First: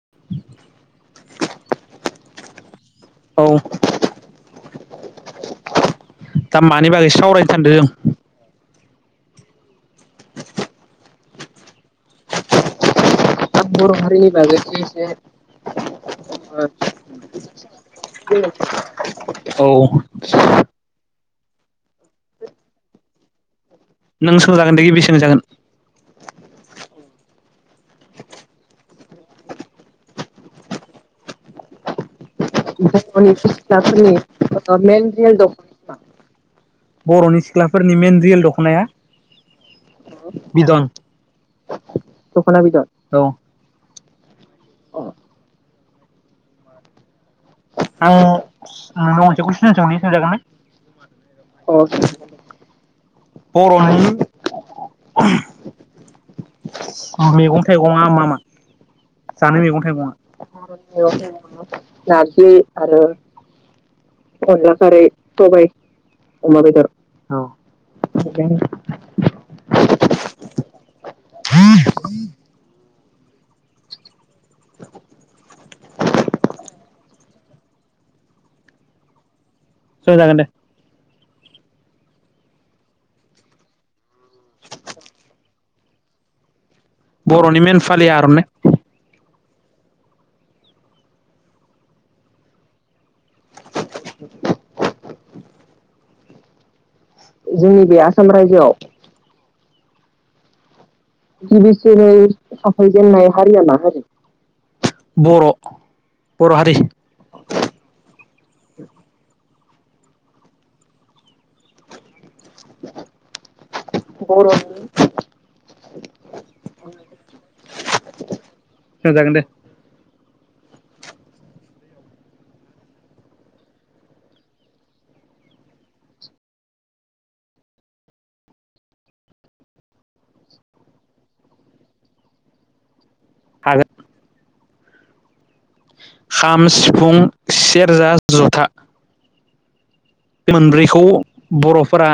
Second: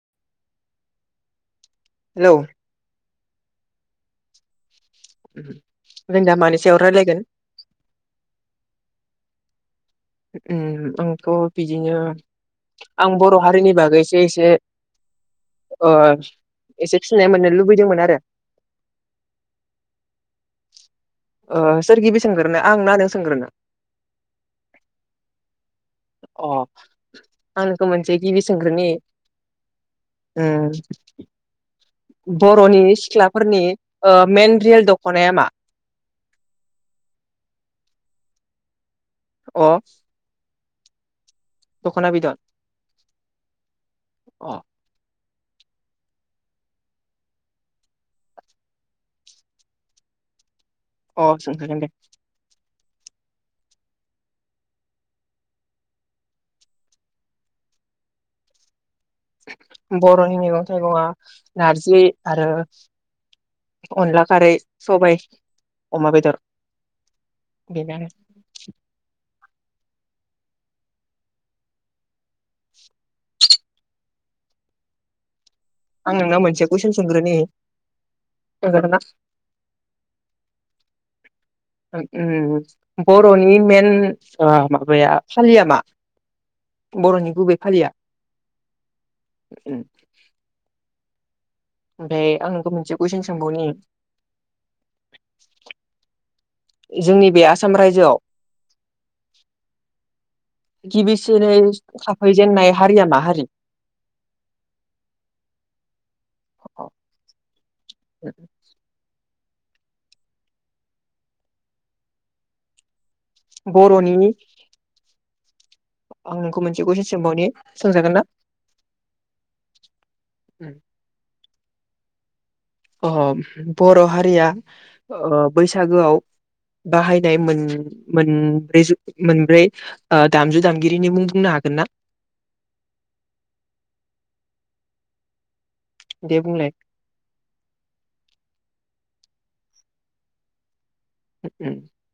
[inaudible] Hello. औ। [inaudible] दा मानि बागै सावरायनो सान्दो जों? उम आंथ' बिदिनो आं बर' दा हारिनि बर' बागै एसे हारिनि एसे बागैसो एसे ओ एसे फिनाय मोननो लुबैदोंमोन आरो औ। सोर गिबि सोंग्रोनो आं ना नों सोंग्रोनो? नों सोंजागोन दे गिबि सोंजागोन। अ आं नोंखौ मोनसे गिबि सोंग्रोनि ओम। बर'नि सिख्लाफोरनि ओ मेन रियेल दख'नाया मा [unintelligible] बर'नि सिख्लाफोरनि मेन रियेल दख'नाया अ बिदन दख'ना बिदन। अ। आं नोंनाव मोनसे कुइसन सोंनि सोंजागोन ना? अ सोंजागोन दे। बर'नि मैगं थाइगंआ मामोन? जानो मैगं थाइगंआ बर'नि मैगं थाइगङा नारजि आरो अनला खारै अनला खारै सबाय सबाय अमा बेदर अमा बेदर। [unintelligible] [unintelligible] [unintelligible] [inaudible] आं नोंनिआव मोनसे कुइसन सोंग्रोनि [unintelligible] औ जागोन दे उम बर'नि मेन अ माबाया फालिया मा? बर'नि गुबै फालिया ओमफ्राय आं नोंखौ मोनसे कुइसन सोंबावनि? [unintelligible] जोंनि बे आसाम जोंनि बे रायजोआव आसाम रायजोआव गिबिसिन गिबिसिनै थाफायजेननाय हारि हारिया मामोन? बर' बर' हारि। [unintelligible] [inaudible] बर'नि बर'नि आं नोंखौ मोनसे कुइसन सोंबावनि सोंजागोन ना? सोंजागोन दे अह बर' हारिया अ बैसागोआव बाहायनाय मोन-मोनब्रै-मोनब्रै ओ दामजु दाम गिरीनि मुं बुंनो हागोनना? हागो। [unintelligible] दे खाम बुंलाय सिफुं सेरजा जुथा। बे मोनब्रैखौ बर'फोरा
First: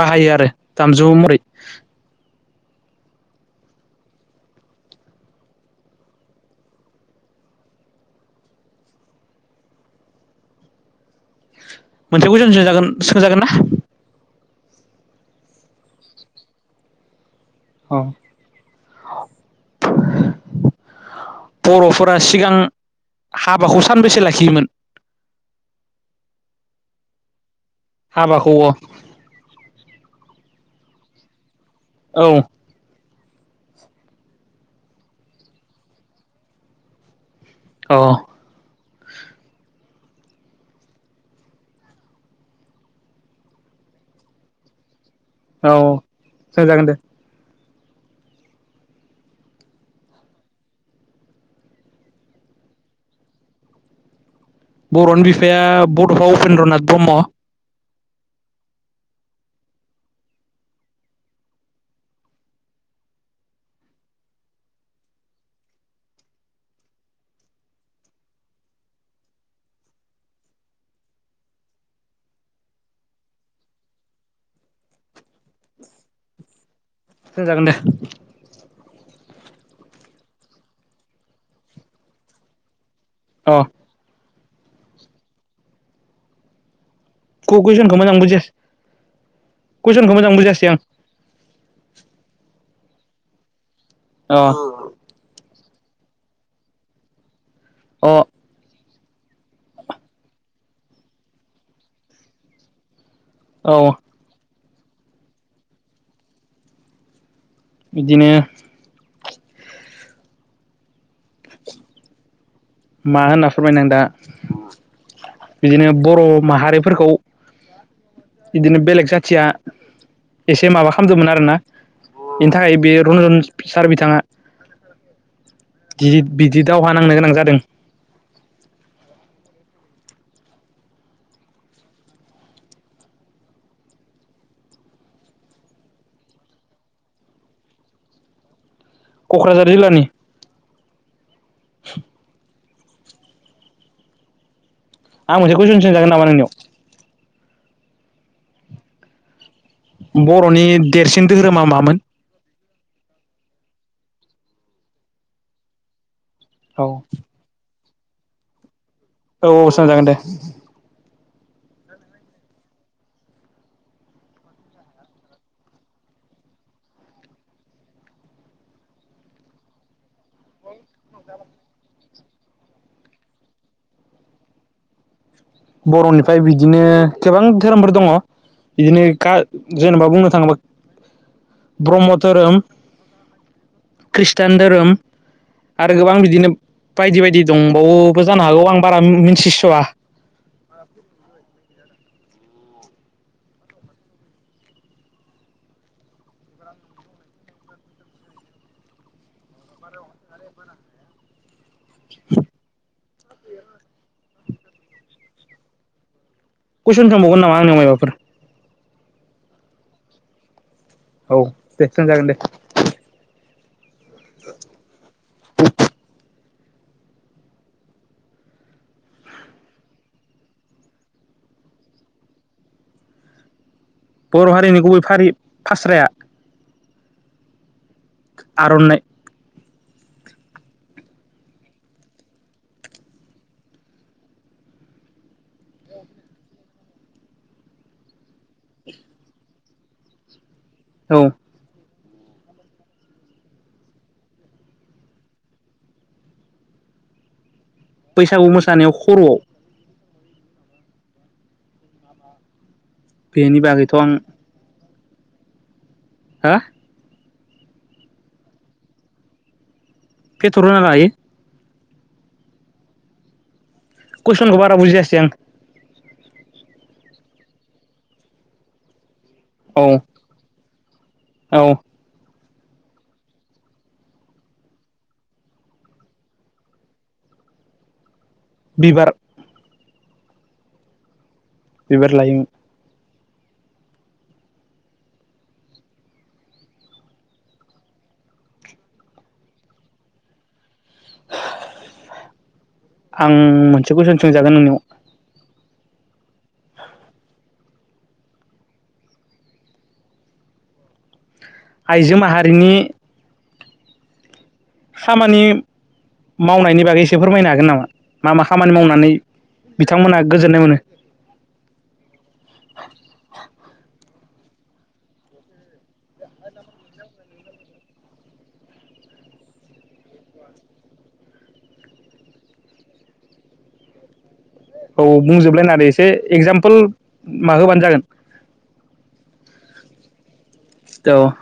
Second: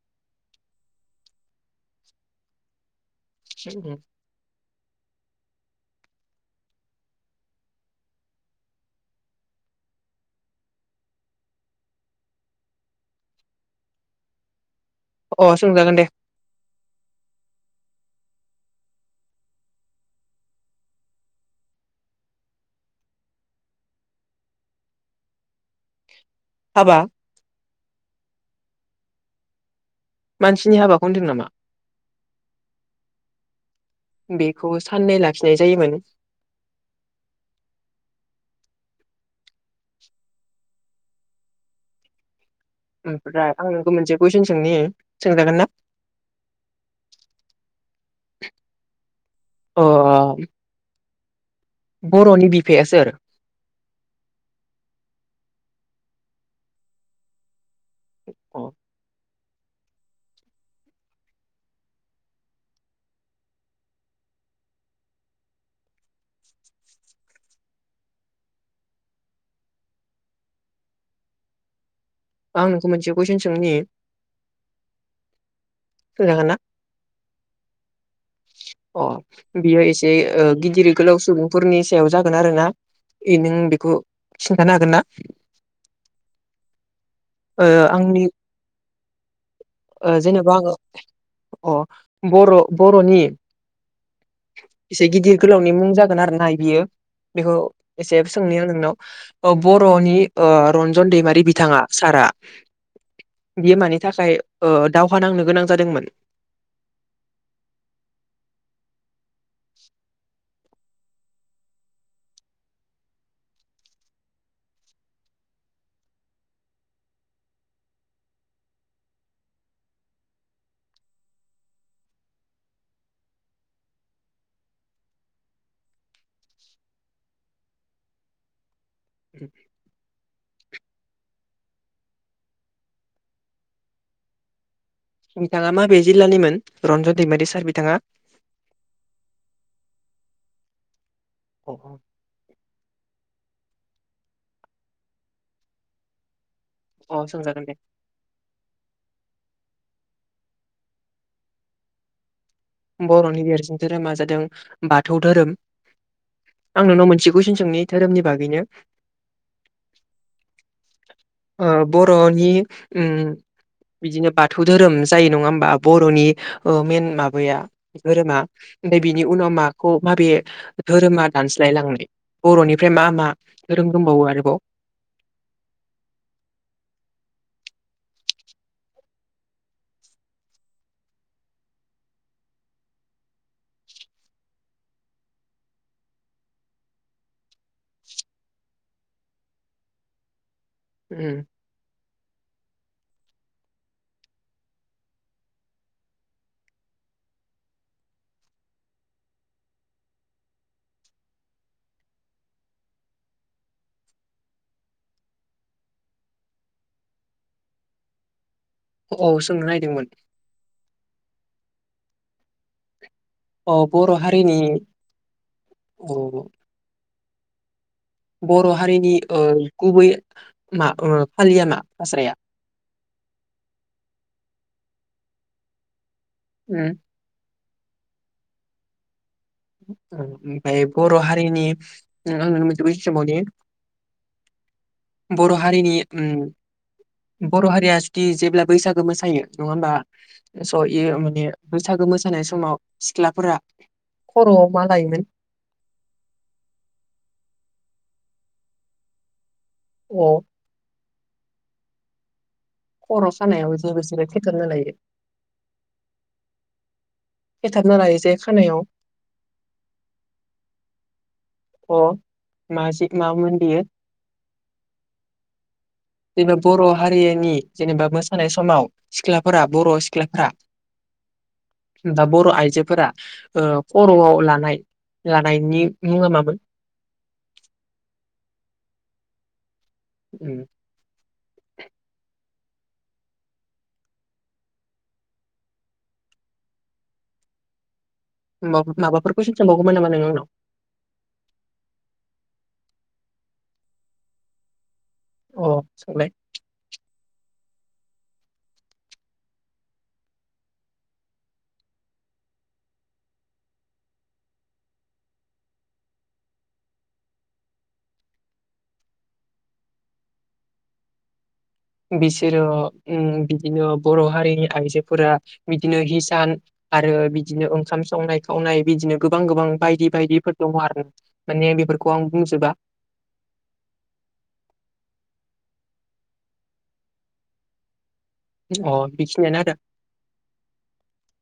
बाहायो आरो दामजु मरै। [unintelligible] मोनसे कुइसन सोंजागोन सोंजागोन ना? अ सोंजागोन दे अ [unintelligible] बर'फोरा सिगां हाबाखौ सानबेैसे लाखियोमोन? हाबा हाबाखौव मानसिनि हाबाखौ होनदों नामा? औ बेखौ साननै लाखिनाय जायोमोन। अह ओमफ्राय आं नोंखौ मोनसे कुइसन सोंनि। सोंजागोन ना औ सों जागोन दे। औ बर'नि बिफाया सोर? बर'नि बिफाया बड'फा उपेन्द्र नाथ ब्रह्म। औ आं नोंखौ मोनसे कुइसन सोंनि। सोंजागोनना? सोंजागोन दे। अ बेयो एसे ओ गिदिर गोलाब सुबुंफोरनि सायाव जागोन आरो ना। ए नों अ बेखौ खिन्थानो हागोन ना? औ कुइसनखौ मोजां आंनि बुजियासै कुइसनखौ ओ मोजां जेनेबा बुजियासै आङो आं अ बर' बर'नि [unintelligible] इसे गिदिर गोलावनि मुं जागोन आरो ना बियो बिखौ अ इसे सोंनि आं नोंनाव ओ बर'नि ओ रन्जन दैमारि बिथाङा सारआ बियो औ मानि थाखाय ओ दावहा नांनो गोनां जादोंमोन? बिदिनो मा होनना फोरमायनो आं दा बिदिनो बर' माहारिफोरखौ बिदिनो बेलेग जाथिया एसे माबा खामदोमोन आरोना इनि थाखाय बियो रन्जन सार बिथाङा दि बिदि दावहा नांनो गोनां जादों। [inaudible] बिथाङा माबे जिल्लानिमोन रन्जन दैमारि सार बिथाङा? क'क्राझार जिल्लानि। [inaudible] आं मोनसे कुइसन सोंजागोन नामा नोंनियाव? अ सोंजागोन दे। बर'नि देरसिन धोहोरोमा मामोन? बर'नि देरसिन धोरोमा जादों बाथौ धोरोम औ आं नोंनाव मोनसे कूइसोन सोंनि धोरोमनि बागैनो। औ सोंजागोन दे। ओ बर'नि ओम बिदिनो बाथौ धोरोम जायो नङा होमबा बर'नि ओ मेन मा बैया धोरोमा ओमफाय बिनि उनाव माखौ माबे धोरोमा दानस्लाय लांनाय बर'निफाय मा मा धोरोम दोंबावो आरोबाव? बर'निफाय बिदिनो गोबां धोरोमफोर दङ इदिनो गा जेनेबा बुंनो थाङोबा ब्रह्म धोरोम ख्रिस्टान धोरोम आरो गोबां बिदिनो बायदि-बायदि दंबावोबो जानो हागौ आं बारा मिथिस'आ। [unintelligible] ओम। कूइसन सोंबावगोन नामा आंनाव मायबाफोर? औ सोंनो नायदोंमोन। औ दे सोंजागोन दे। औ बर' हारिनि औ। बर' हारिनि ओ गुबै मा ओ फालिया मा फास्राया? बर' हारिनि गुबै फारि फास्राया? ओम। आर'नाइ। ओम ओमफाय बर' हारिनि ओ आं नोंनो मोनसे कुइसन सोंबावनि। बर' हारिनि ओम बर' हारिया जुदि जेब्ला बैसागो मोसायो नङा ओमबा स' औ इयो माने बैसागो मोसानाय समाव सिख्लाफोरा खर'आव मा लायोमोन? बैसागु मोसानायाव खर'आव औ लांदां खर' सानायाव जे बिसोरो खेथेबना लायो हा खेथाबना लायो जे खानायाव फेटर होनना लायो अ मा ऐसे मामोन बियो कुइसनखौ बारा बुजिसै आं जेनेबा बर' हारिनि जेनेबा मोसानाय समाव सिख्लाफोरा औ बर' सिख्लाफोरा औ दा बर' आइजोफोरा ओ खर'आव लानाय लानायनि मुङा मामोन बिबार उम बिबार लायोमोन उम नों माबाफोर कुइसन सोंबाव गौमोन नामा नों आंनाव आं मोनसे कुइसन सोंजागोन नोंनियाव अ सोंलाय आइजो माहारिनि खामानि मावनायनि बागै एसे फोरमायनो हागोन नामा मा मा खामानि मावनानै बिथांमोनहा गोजोननाय मोनो बिसोरो उम बिदिनो बर' हारिनि आइजोफोरा बिदिनो हिसान आरो बिदिनो ओंखाम संनाय खावनाय बिदिनो गोबां गोबां बायदि बायदिफोर दङ आरो माने बेफोरखौ आं बुंजोबा औ बुंजोबलायनानै एसे एगजामफोल मा होबानो जागोन अ बेखिनियानो आरो औ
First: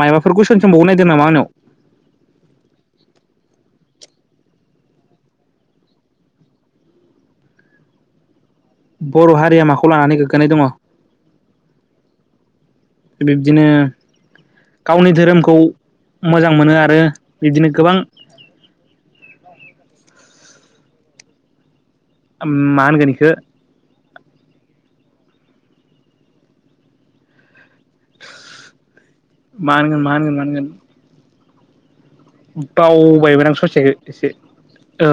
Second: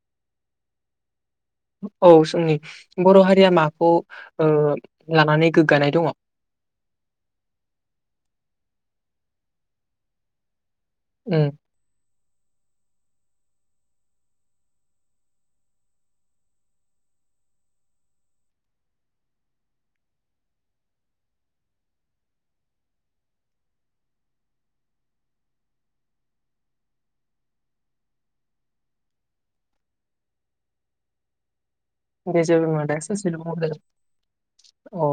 मायबाफोर कुइसन सोंबावनो नायदों नामा आंनियाव औ जोंनि बर' हारिया माखौ ओ लानानै गोगानाय दङ बर' हारिया माखौ लानानै गोगगानाय दङ उम बिब्दिनो गावनि धोरोमखौ मोजां मोनो आरो बिदिनो गोबां उम मा होनगोन इखो मा होनगोन मा होनगोन मा होनगोन दे जेबो नङा दा ससेल' बावबायमोन आं बुंहरजागोन ससेखौ एसे अ औ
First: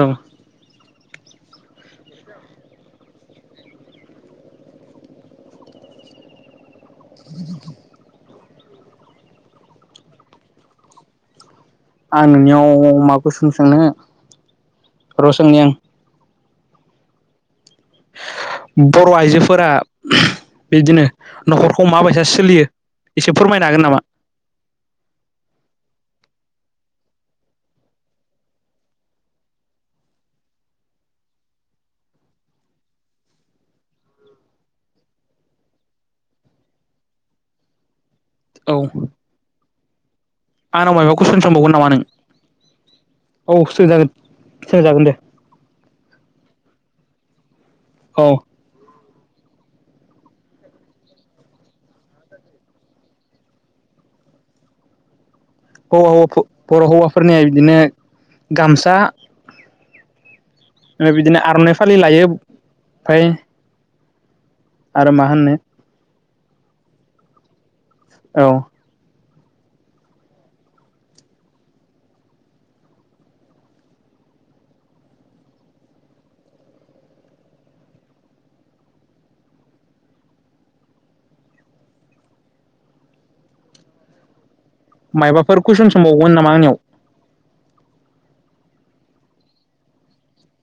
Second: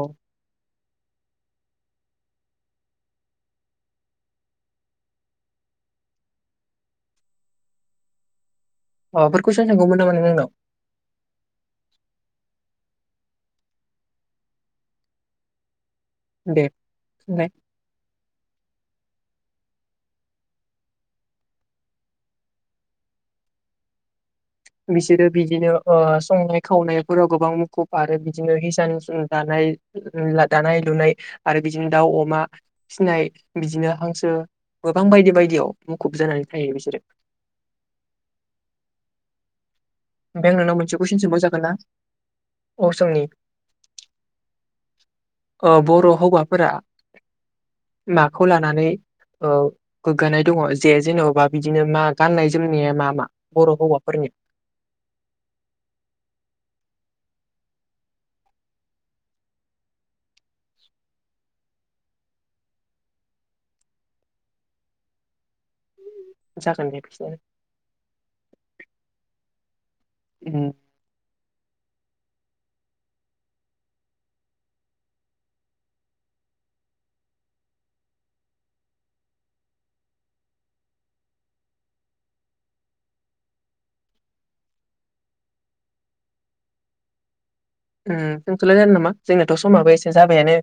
लांदां माबाफोर कुइसन सोंगौमोन‌ नामा नों आंनाव आं नोंनियाव मा कुइसन सोंनो र' सोंनि आं दे सोंनाय बर' आइजोफोरा उमहु बिदिनो न'खरखौ माबायसा सोलियो एसे फोरमायनो हागोन नामा बिसोरो बिदिनो ओ संनाय खावनायफोराव गोबां मुखुब आरो बिदिनो हिसान हिसान दानाय उम दानाय लुनाय आरो बिदिनो दाउ अमा फिसिनाय बिदिनो हांसो गोबां बायदि बायदियाव मुखुब जानानै थायो बिसोरो औ ओमफ्राय आं नोंनाव आंनाव मा कुइसन सोंबावगोन नामा नों अ सोंनि औ सोजा सोंजागोन दे ओ बर' हौवाफोरा औ माखौ लानानै ओ गोगानाय दङ जे जेन'बा बिदिनो मा गाननाय जोमनाया मा मा बर' हौवाफोरनि हौ हौवाफोर बर' हौवाफोरनिया बिदिनो गामसा बिदिनो आर'नाइ फालि लायो ओमफ्राय आरो मा होननो जागोन दे बिसनियानो औ उम मायबाफोर कुइसन सोंबावगोन नामा आंनियाव उम सोंथ'लायला नामा जोंनाथ' समाबो एसे जाबायानो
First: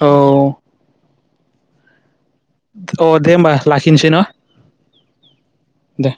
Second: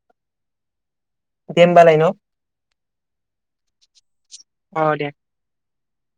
औ दे होमबालाय न' अ दे होमबा लाखिनोसै न अ दे दे